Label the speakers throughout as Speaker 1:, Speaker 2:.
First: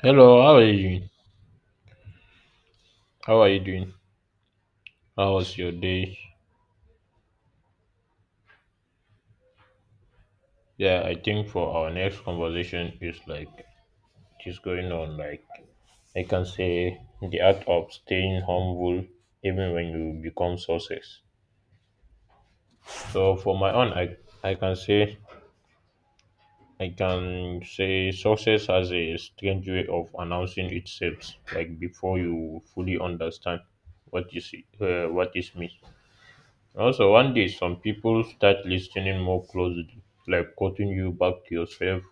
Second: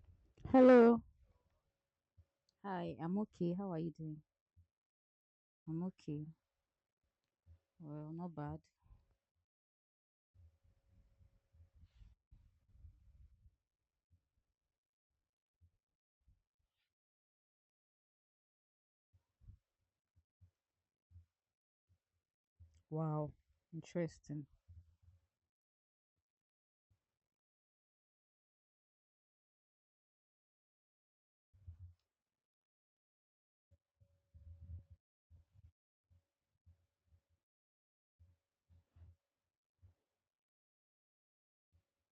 Speaker 1: Hello, how are you?
Speaker 2: Hello.
Speaker 1: Doing?
Speaker 2: Hi, I'm
Speaker 1: How are
Speaker 2: okay.
Speaker 1: you
Speaker 2: How are you
Speaker 1: doing?
Speaker 2: doing?
Speaker 1: How was your
Speaker 2: I'm
Speaker 1: day?
Speaker 2: okay. Well, not bad.
Speaker 1: Yeah, I think for our next conversation is like it is going on like I can say the art of staying humble even when you become success.
Speaker 2: Wow,
Speaker 1: So for my own I
Speaker 2: interesting.
Speaker 1: I can say success has a strange way of announcing itself like before you fully understand what is me. Also, one day some people start listening more closely, like quoting you back to yourself,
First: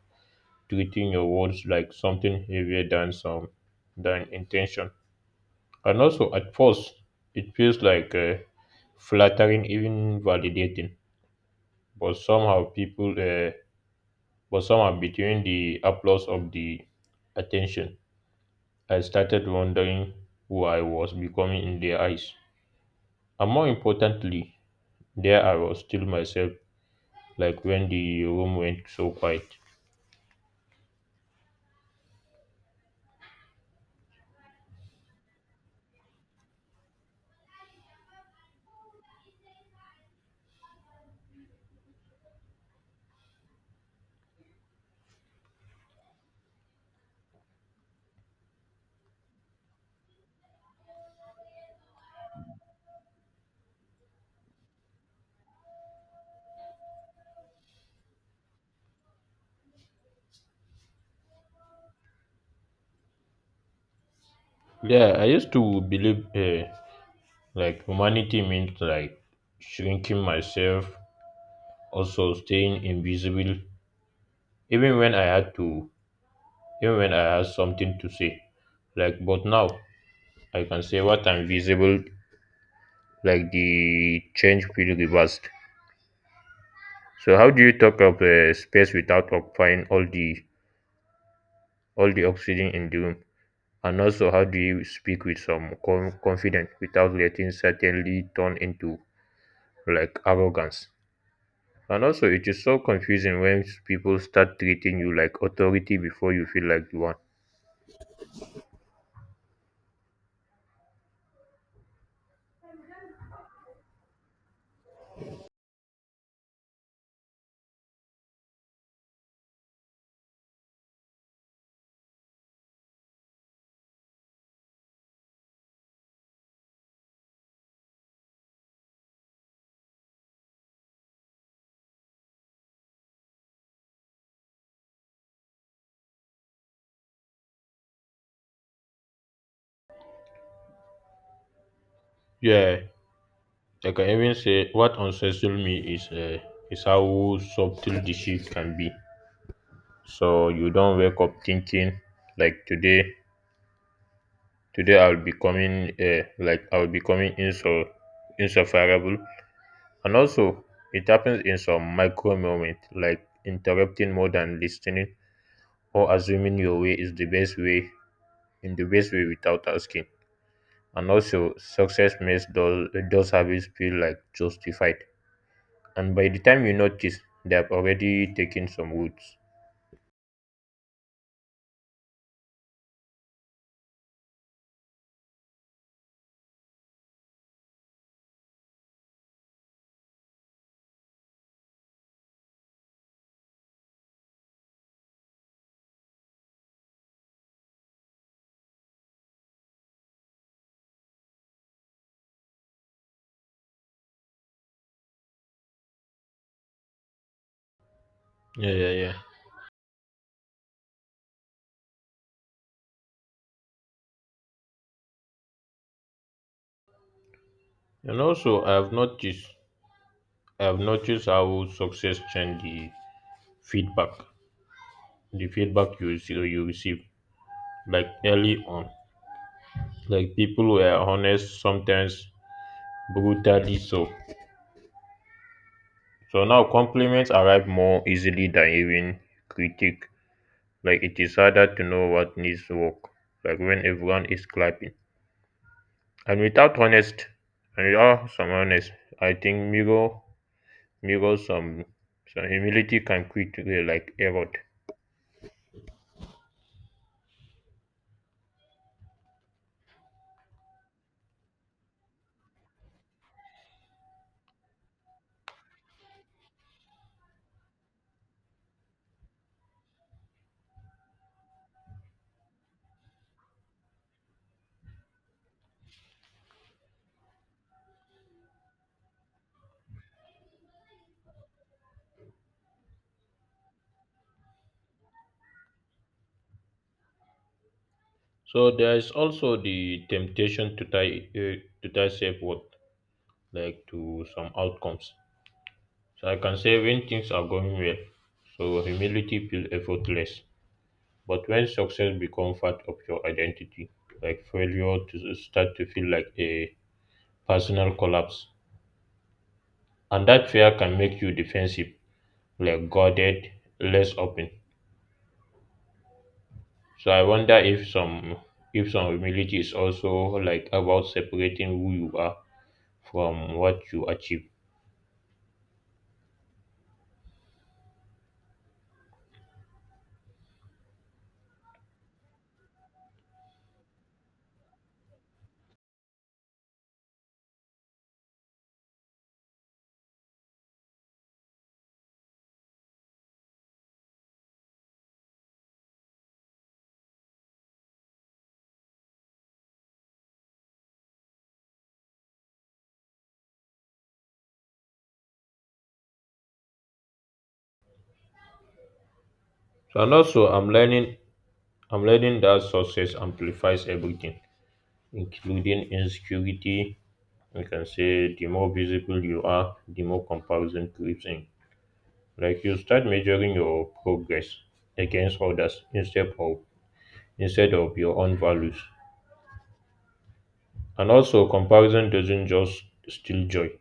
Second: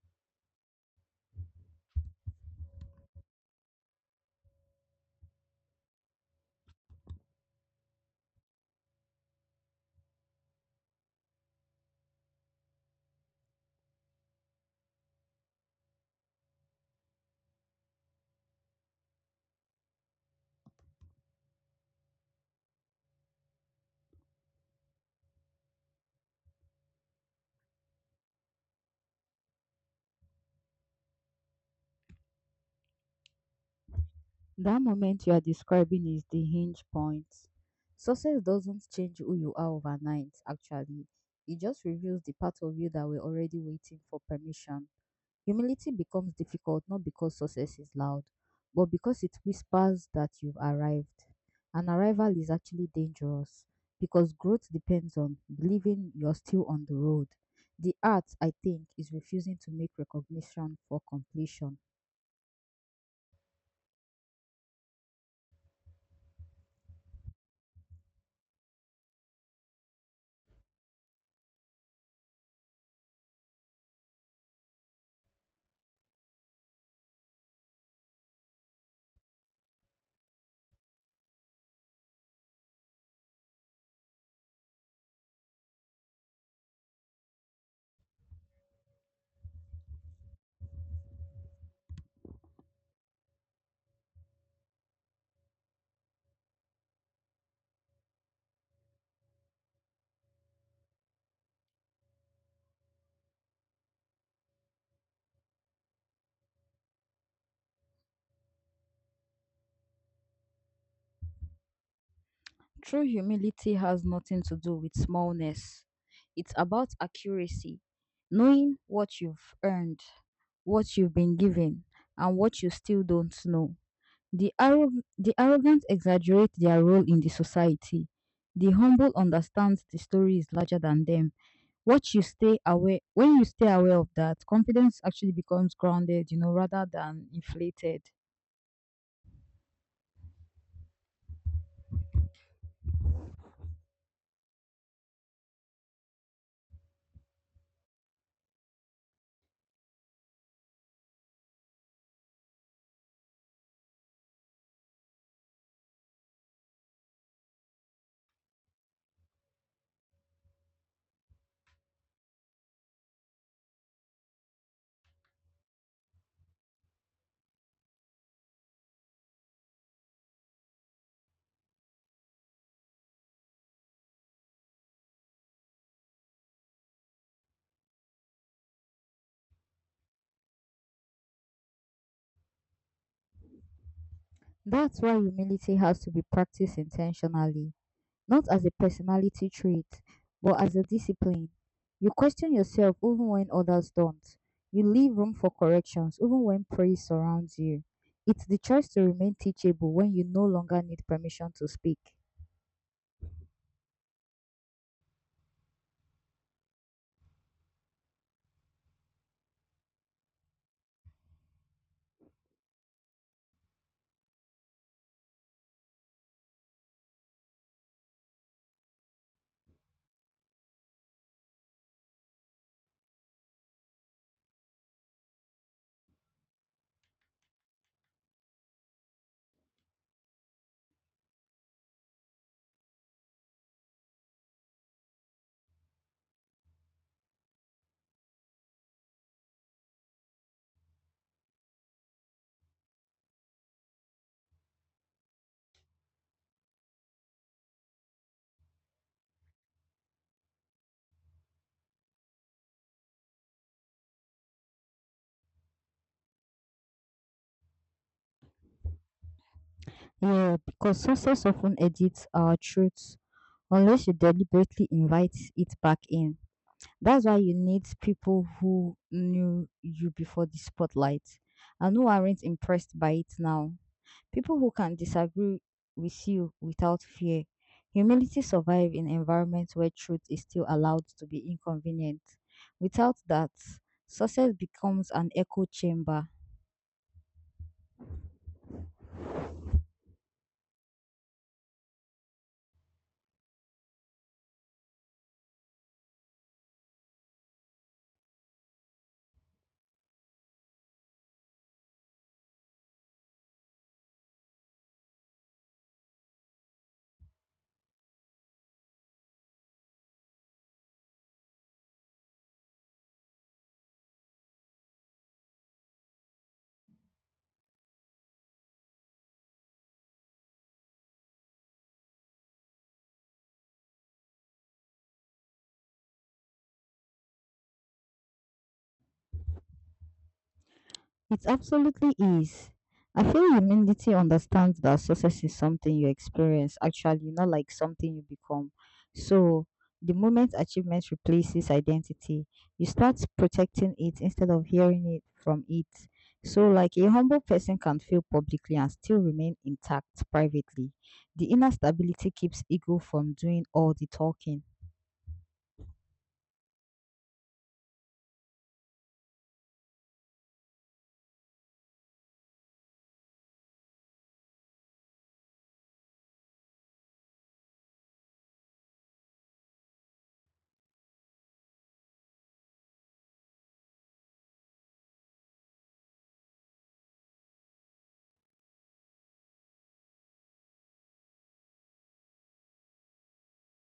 Speaker 1: treating your words like something heavier than some than intention. And also, at first, it feels like flattering, even validating. But but somehow, between the applause of the attention, I started wondering who I was becoming in their eyes. And more importantly, there I was still myself like when the room went so quiet.
Speaker 2: That moment you are describing is the hinge point. Success doesn't change who you are overnight, actually. It just reveals the part of you that were already waiting for permission. Humility becomes difficult not because success is loud, but because it whispers that you've arrived. An arrival is actually dangerous because growth depends on believing you're still on the road. The art, I think, is refusing to make recognition for completion.
Speaker 1: Yeah, I used to believe like humanity means like shrinking myself, also staying invisible, even when I had to, even when I had something to say. Like, but now I can say what I'm visible, like the change feel reversed. So, how do you talk of space without occupying all the oxygen in the room? And also, how do you speak with some confidence without letting certainly turn into like arrogance, and also it is so confusing when people start treating you like authority before you feel like the one.
Speaker 2: True humility has nothing to do with smallness, it's about accuracy, knowing what you've earned, what you've been given, and what you still don't know. The arrogant exaggerate their role in the society. The humble understand the story is larger than them. What you stay aware, when you stay aware of that, confidence actually becomes grounded, you know, rather than inflated.
Speaker 1: Yeah, I can even say what unsettled me is how subtle the shift can be. So you don't wake up thinking like today I'll be coming insufferable, and also it happens in some micro moment like interrupting more than listening or assuming your way is the best way without asking. And also, success makes those habits feel like justified. And by the time you notice, they have already taken some roots.
Speaker 2: That's why humility has to be practiced intentionally, not as a personality trait, but as a discipline. You question yourself even when others don't. You leave room for corrections even when praise surrounds you. It's the choice to remain teachable when you no longer need permission to speak.
Speaker 1: Yeah, yeah, yeah. And also, I have noticed how success change feedback, the feedback you receive, like early on, like people were honest, sometimes brutally so. So now compliments arrive more easily than even critique. Like it is harder to know what needs work like when everyone is clapping, and without honest and without some honest, I think mirror some humility can quickly like erode.
Speaker 2: Yeah, because success often edits our truths unless you deliberately invite it back in. That's why you need people who knew you before the spotlight and who aren't impressed by it now. People who can disagree with you without fear. Humility survives in environments where truth is still allowed to be inconvenient. Without that, success becomes an echo chamber.
Speaker 1: So there is also the temptation to tie self worth like to some outcomes. So I can say when things are going well, so humility feels effortless, but when success becomes part of your identity, like failure to start to feel like a personal collapse. And that fear can make you defensive, like guarded, less open. So I wonder if some humility is also like about separating who you are from what you achieve.
Speaker 2: It absolutely is. I feel humility understands that success is something you experience, actually, not like something you become. So, the moment achievement replaces identity, you start protecting it instead of hearing it from it. So, like a humble person can fail publicly and still remain intact privately. The inner stability keeps ego from doing all the talking.
Speaker 1: So and also I'm learning that success amplifies everything, including insecurity. You can say the more visible you are, the more comparison creeps in. Like you start measuring your progress against others instead of your own values. And also, comparison doesn't just steal joy.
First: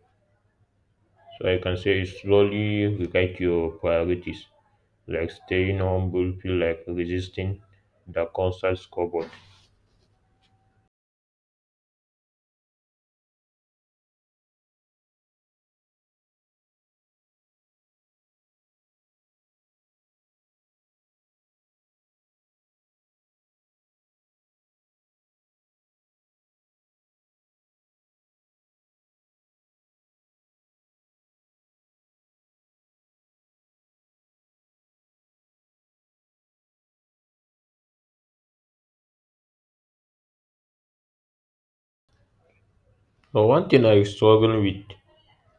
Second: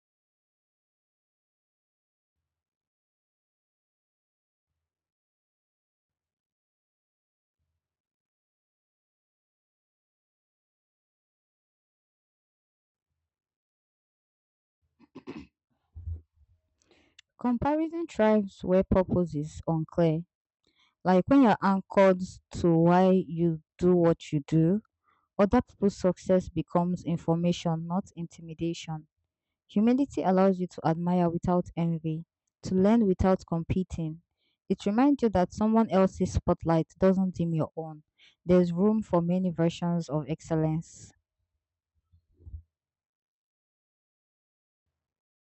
Speaker 1: So I can say it slowly rewrite your priorities, like staying humble, feel like resisting the constant scoreboard.
Speaker 2: Comparison thrives where purpose is unclear. Like when you're anchored to why you do what you do, other people's success becomes information, not intimidation. Humility allows you to admire without envy, to learn without competing. It reminds you that someone else's spotlight doesn't dim your own. There's room for many versions of excellence.
Speaker 1: But one thing I struggle with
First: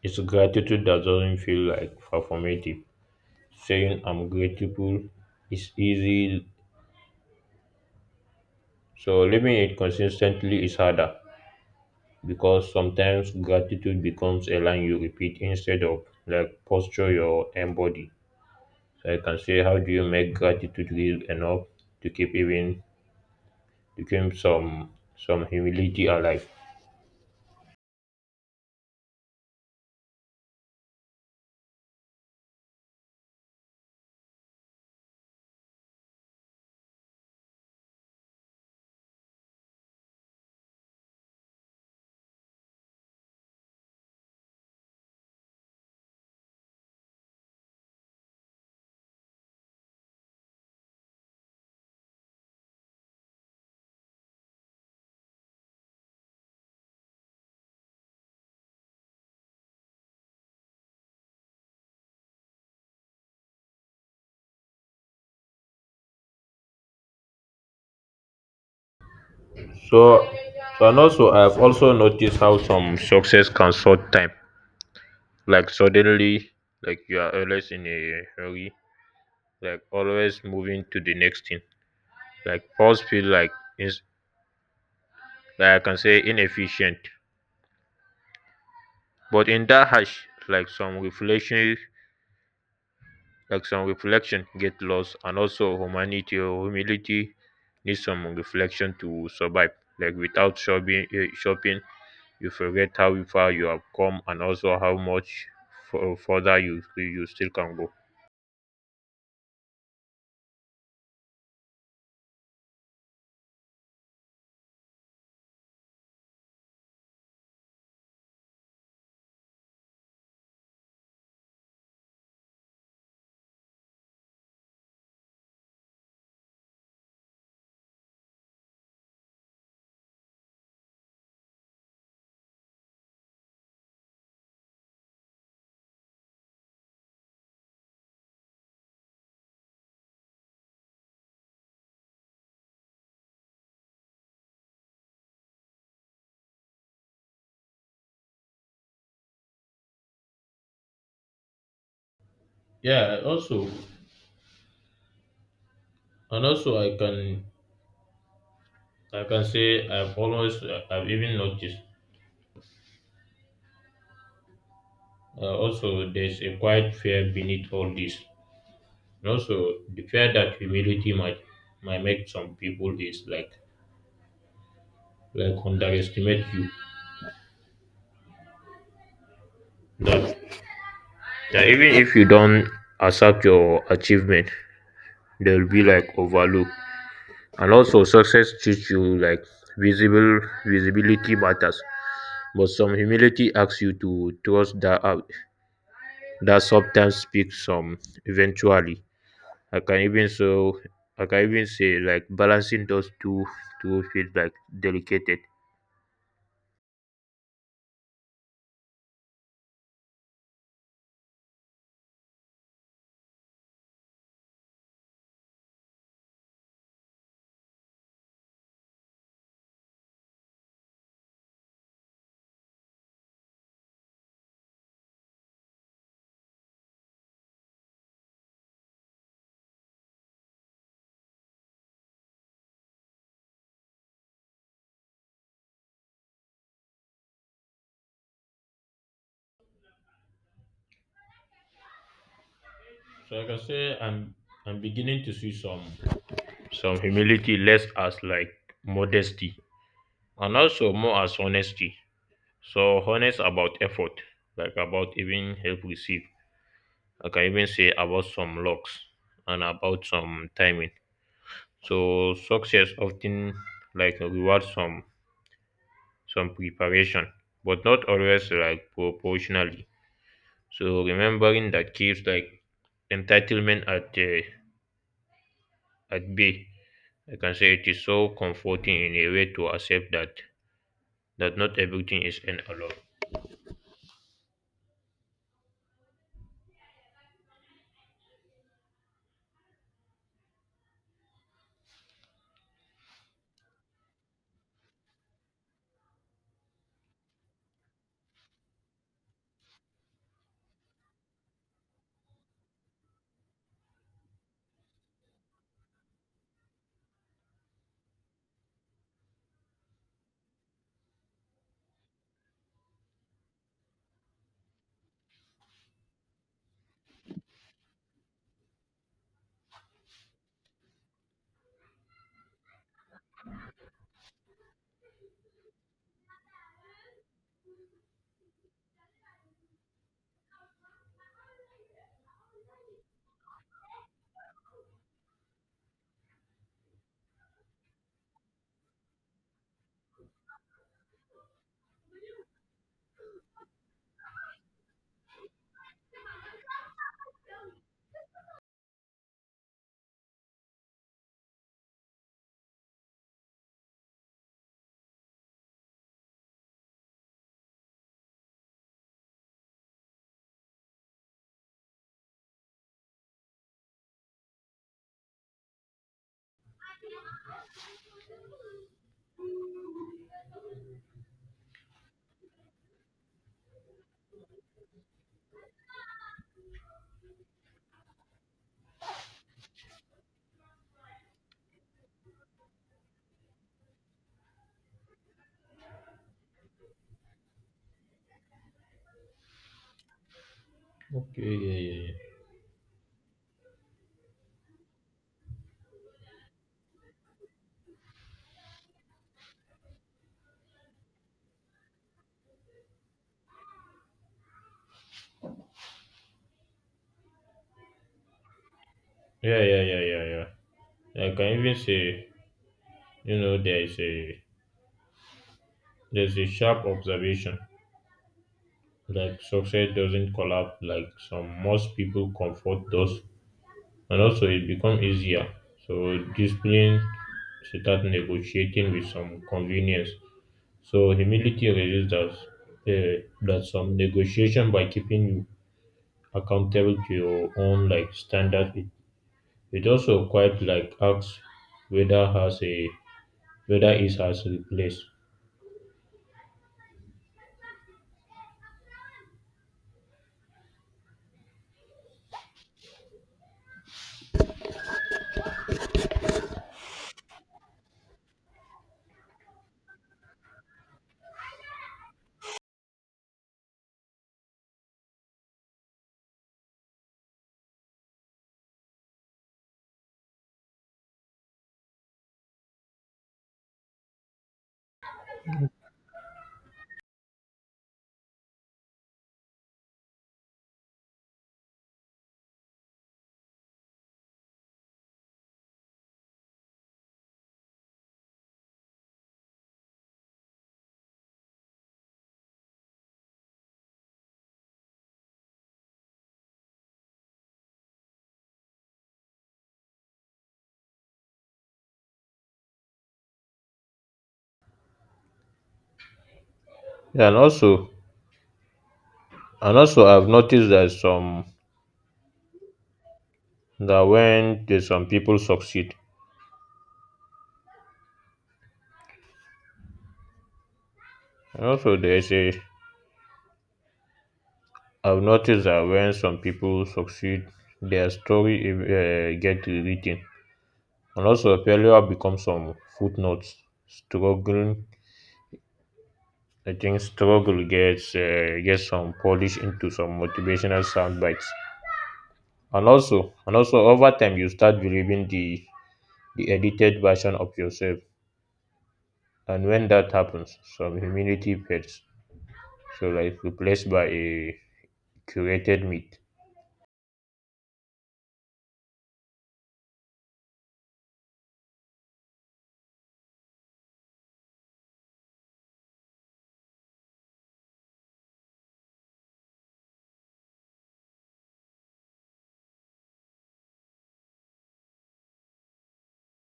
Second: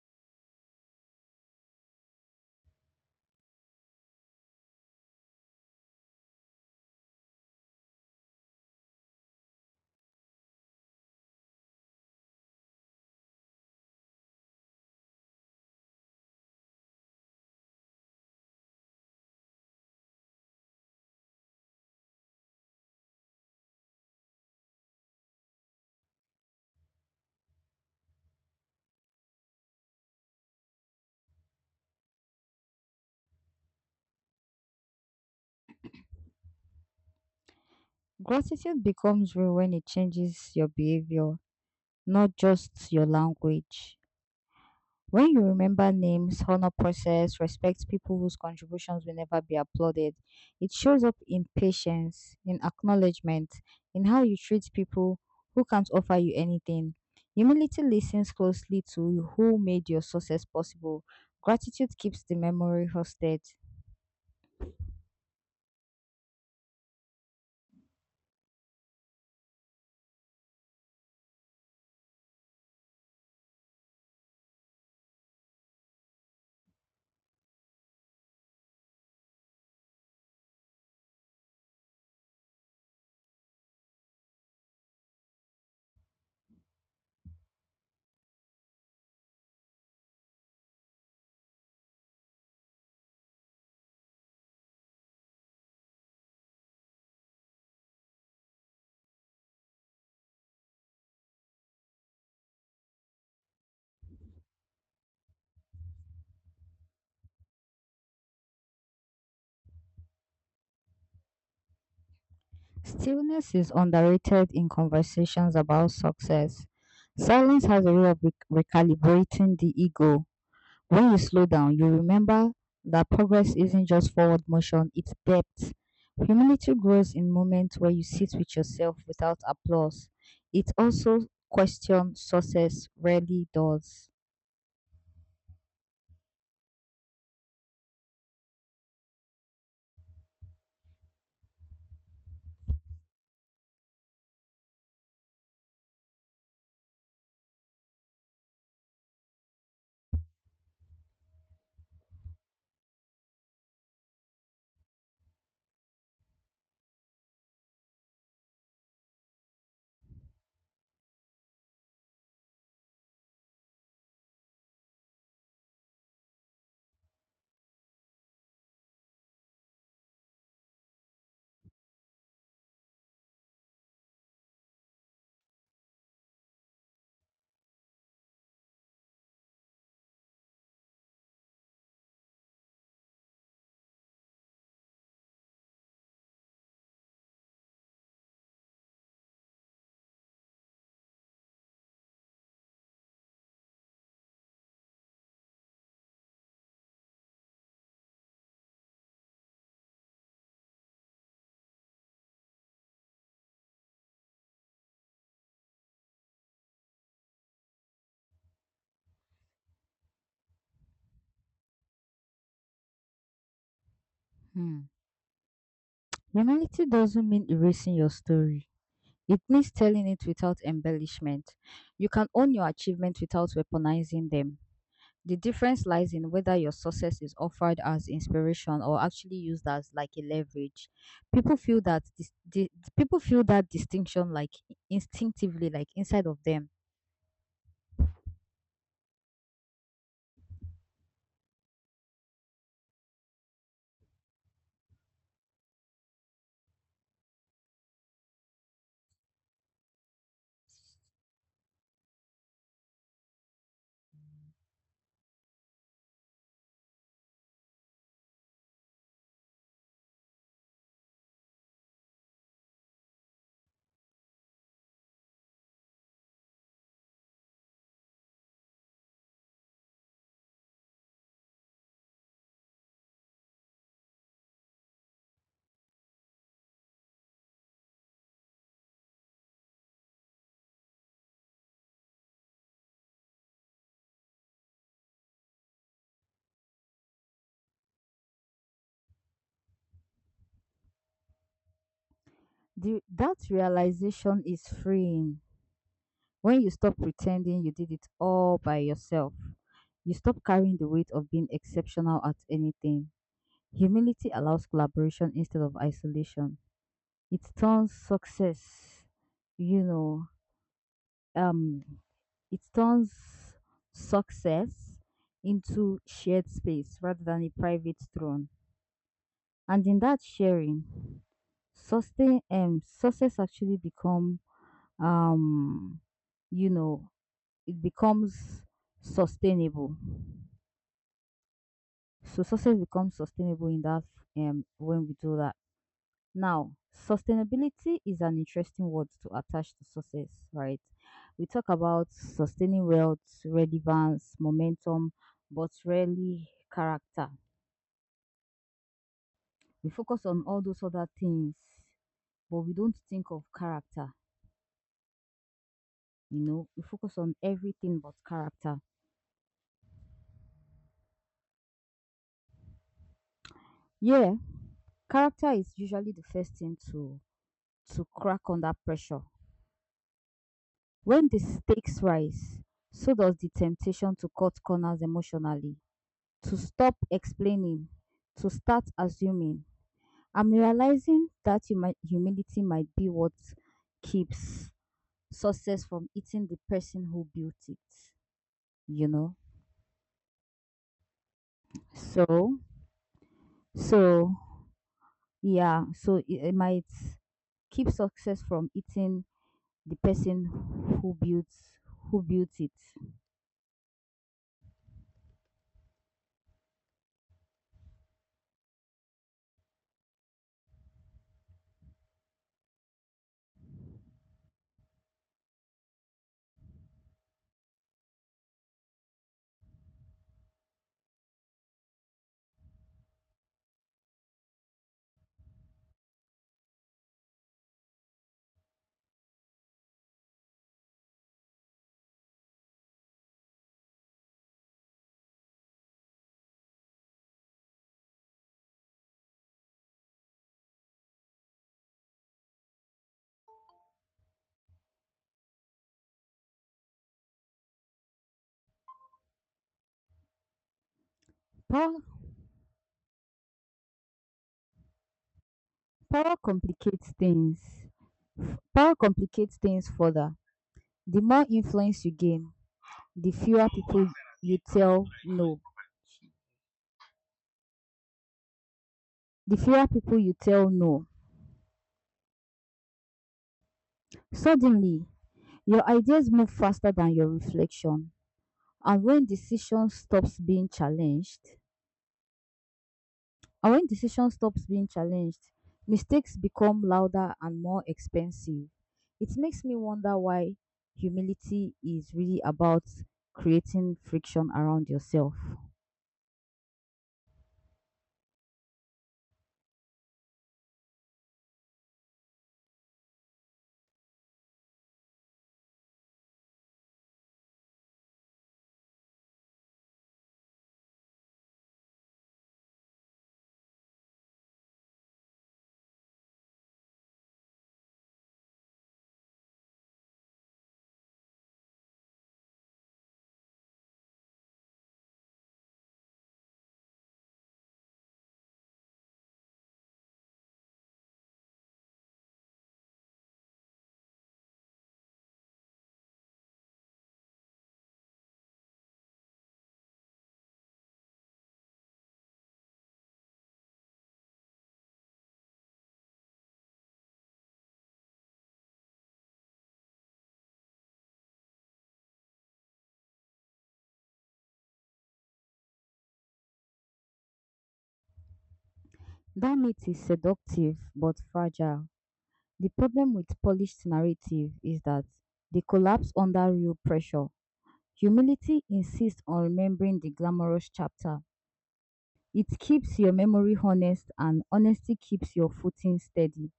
Speaker 1: is gratitude that doesn't feel like performative. Saying I'm grateful is easy, so living it consistently is harder because sometimes gratitude becomes a line you repeat instead of like posture your embody. I can say, how do you make gratitude real enough to keep even to keep some humility alive?
Speaker 2: Gratitude becomes real when it changes your behavior, not just your language. When you remember names, honor process, respect people whose contributions will never be applauded, it shows up in patience, in acknowledgement, in how you treat people who can't offer you anything. Humility listens closely to who made your success possible. Gratitude keeps the memory hosted.
Speaker 1: So so and also I've also noticed how some success can short time. Like suddenly, like you are always in a hurry, like always moving to the next thing. Like pause feel like is like I can say inefficient. But in that hash, like some reflection get lost, and also humanity or humility need some reflection to survive, like without shopping shopping you forget how far you have come, and also how much further you still can go.
Speaker 2: Stillness is underrated in conversations about success. Silence has a way of recalibrating the ego. When you slow down, you remember that progress isn't just forward motion, it's depth. Humility grows in moments where you sit with yourself without applause. It also questions success rarely does.
Speaker 1: Yeah, also, and also I can say I've even noticed also there's a quiet fear beneath all this. And also the fear that humility might make some people is like underestimate you, na even if you don't accept your achievement will be like overlook. And also success teach you like visible visibility matters, but some humility asks you to trust that that sometimes speak some eventually. I can even so. I can even say like balancing those two feels like delicate.
Speaker 2: Hmm. Humility doesn't mean erasing your story. It means telling it without embellishment. You can own your achievements without weaponizing them. The difference lies in whether your success is offered as inspiration or actually used as like a leverage. People feel that dis- di- People feel that distinction like instinctively, like inside of them.
Speaker 1: So I can say I'm I'm beginning to see some humility less as like modesty, and also more as honesty. So honest about effort, like about even help receive. Like I can even say about some locks and about some timing. So success often like rewards some preparation, but not always like proportionally. So remembering that keeps like entitlement at bay. I can say it is so comforting in a way to accept that not everything is an alone.
Speaker 2: That realization is freeing when you stop pretending you did it all by yourself. You stop carrying the weight of being exceptional at anything. Humility allows collaboration instead of isolation. It turns success, you know um it turns success into shared space rather than a private throne. And in that sharing sustain, success actually become, um you know it becomes sustainable. So success becomes sustainable in that, when we do that. Now, sustainability is an interesting word to attach to success, right? We talk about sustaining wealth, relevance, momentum, but rarely character. We focus on all those other things, but we don't think of character. You know, we focus on everything but character. Yeah, character is usually the first thing to crack under pressure. When the stakes rise, so does the temptation to cut corners emotionally, to stop explaining, to start assuming. I'm realizing that humility might be what keeps success from eating the person who built it, you know?
Speaker 1: Okay, yeah, yeah,
Speaker 2: So, so yeah, so it might keep success from eating the person who built, it.
Speaker 1: yeah, yeah, yeah, yeah, yeah, yeah. I can even say, you know, there's a sharp observation. Like success doesn't collapse like some most people comfort those, and also it become easier. So discipline start negotiating with some convenience. So humility reveals that that some negotiation by keeping you accountable to your own like standard. It also quite like asks whether has a whether it has replaced.
Speaker 2: Power, power complicates things. Power complicates things further. The more influence you gain, the fewer people you tell no. the fewer people you tell no. Suddenly, your ideas move faster than your reflection. And when decision stops being challenged, and when decision stops being challenged, mistakes become louder and more expensive. It makes me wonder why humility is really about creating friction around yourself.
Speaker 1: Yeah, and also, I've noticed that some that when there's some people succeed, and also there's a I've noticed that when some people succeed, their story get rewritten, and also failure becomes some footnotes. Struggling, I think struggle gets some polish into some motivational sound bites, and also over time you start believing the edited version of yourself, and when that happens, some humility fades so like replaced by a curated meat.
Speaker 2: That myth is seductive but fragile. The problem with polished narrative is that they collapse under real pressure. Humility insists on remembering the glamorous chapter. It keeps your memory honest, and honesty keeps your footing steady.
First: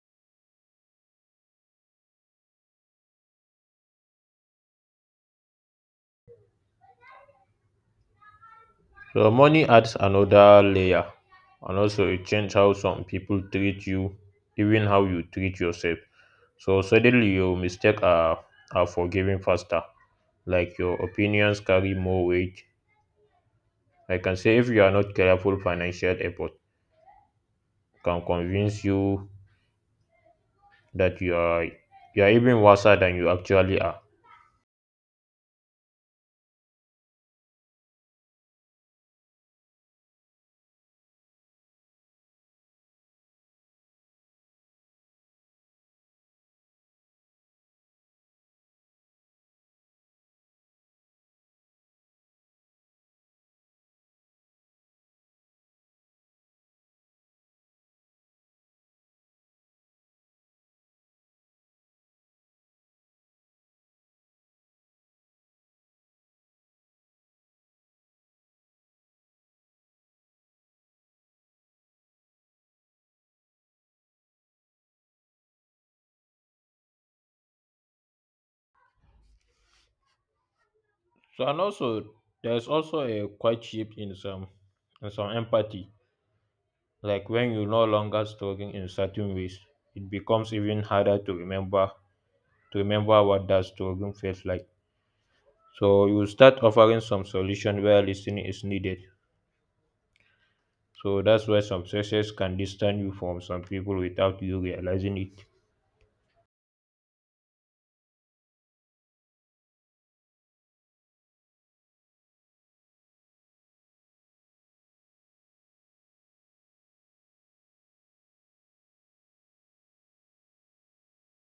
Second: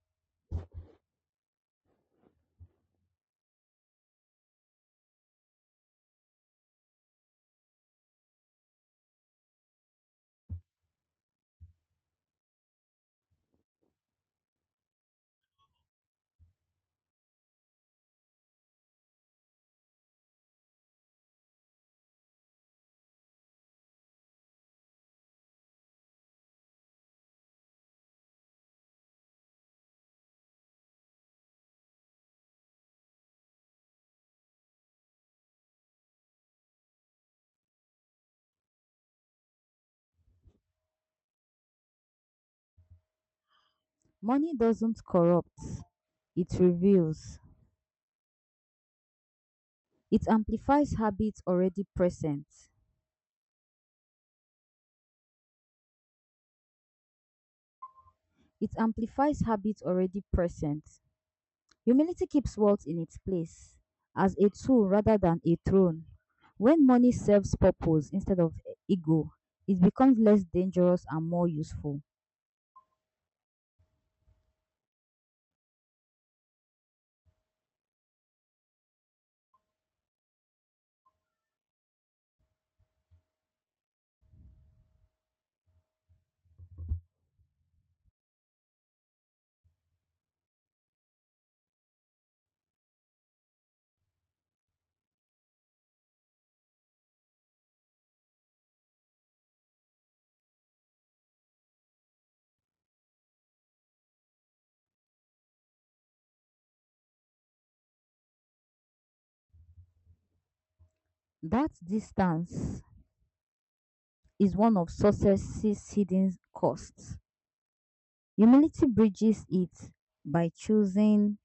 Speaker 1: So money adds another layer, and also it changes how some people treat you, even how you treat yourself. So suddenly your mistake are forgiven faster. Like your opinions carry more weight. I can say if you are not careful, financial effort can convince you that you are even worse than you actually are.
Speaker 2: Money doesn't corrupt, it reveals. It amplifies habits already present. It amplifies habits already present. Humility keeps wealth in its place as a tool rather than a throne. When money serves purpose instead of ego, it becomes less dangerous and more useful.
Speaker 1: So and also there's also a quite shift in some empathy. Like when you no longer struggling in certain ways, it becomes even harder to remember what that struggling feels like. So you start offering some solution where listening is needed. So that's why some success can distance you from some people without you realizing it.
Speaker 2: That distance is one of success's hidden costs. Humility bridges it by choosing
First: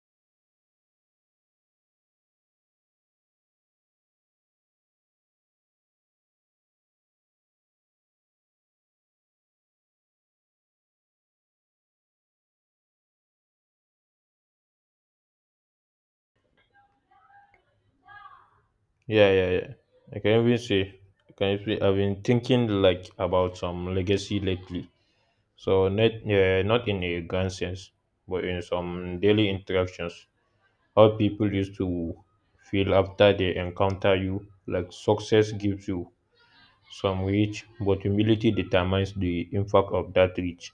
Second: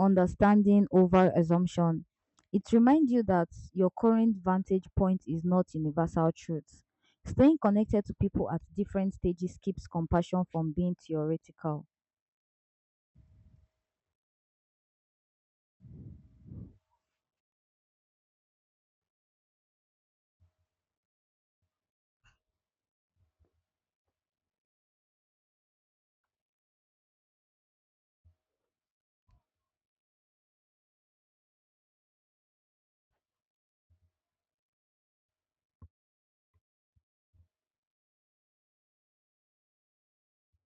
Speaker 2: understanding over assumption. It reminds you that your current vantage point is not universal truth. Staying connected to people at different stages keeps compassion from being theoretical.
Speaker 1: Yeah, yeah, yeah. I can even say, I can even say I've been thinking like about some legacy lately. So not, yeah, not in a grand sense, but in some daily interactions. How people used to feel after they encounter you. Like success gives you some reach, but humility determines the impact of that reach.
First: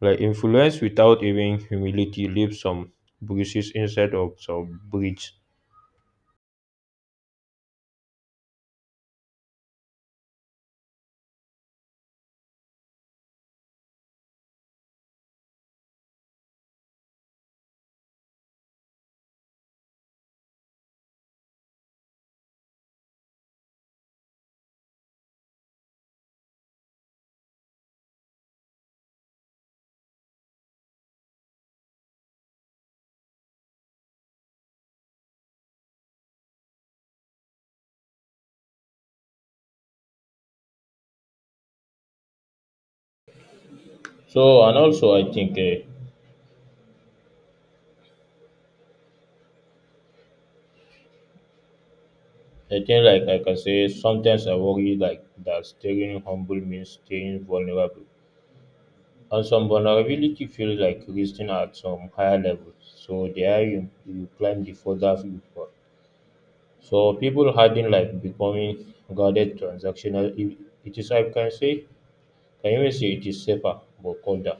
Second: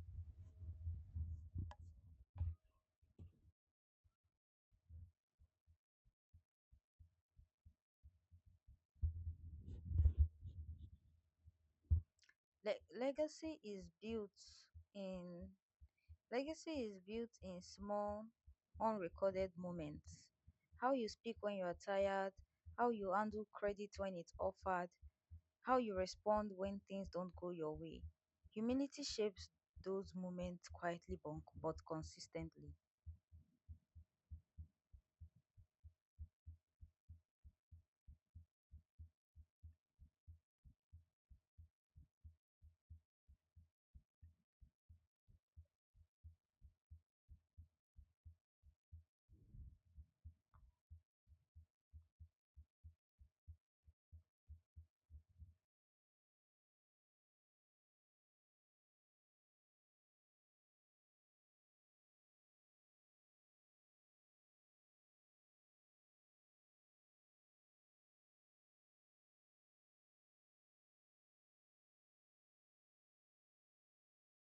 Speaker 1: Like influence without even humility leaves some bruises instead of some bridges.
Speaker 2: Le- legacy is built in Legacy is built in small, unrecorded moments. How you speak when you are tired, how you handle credit when it's offered, how you respond when things don't go your way. Humility shapes those moments quietly but consistently.
Speaker 1: So and also I think like I can say sometimes I worry like that staying humble means staying vulnerable. And some vulnerability feels like resting at some higher level. So the higher you climb the further you fall. So people hiding like becoming guarded transactional. It is I can say can even say it is safer but colder.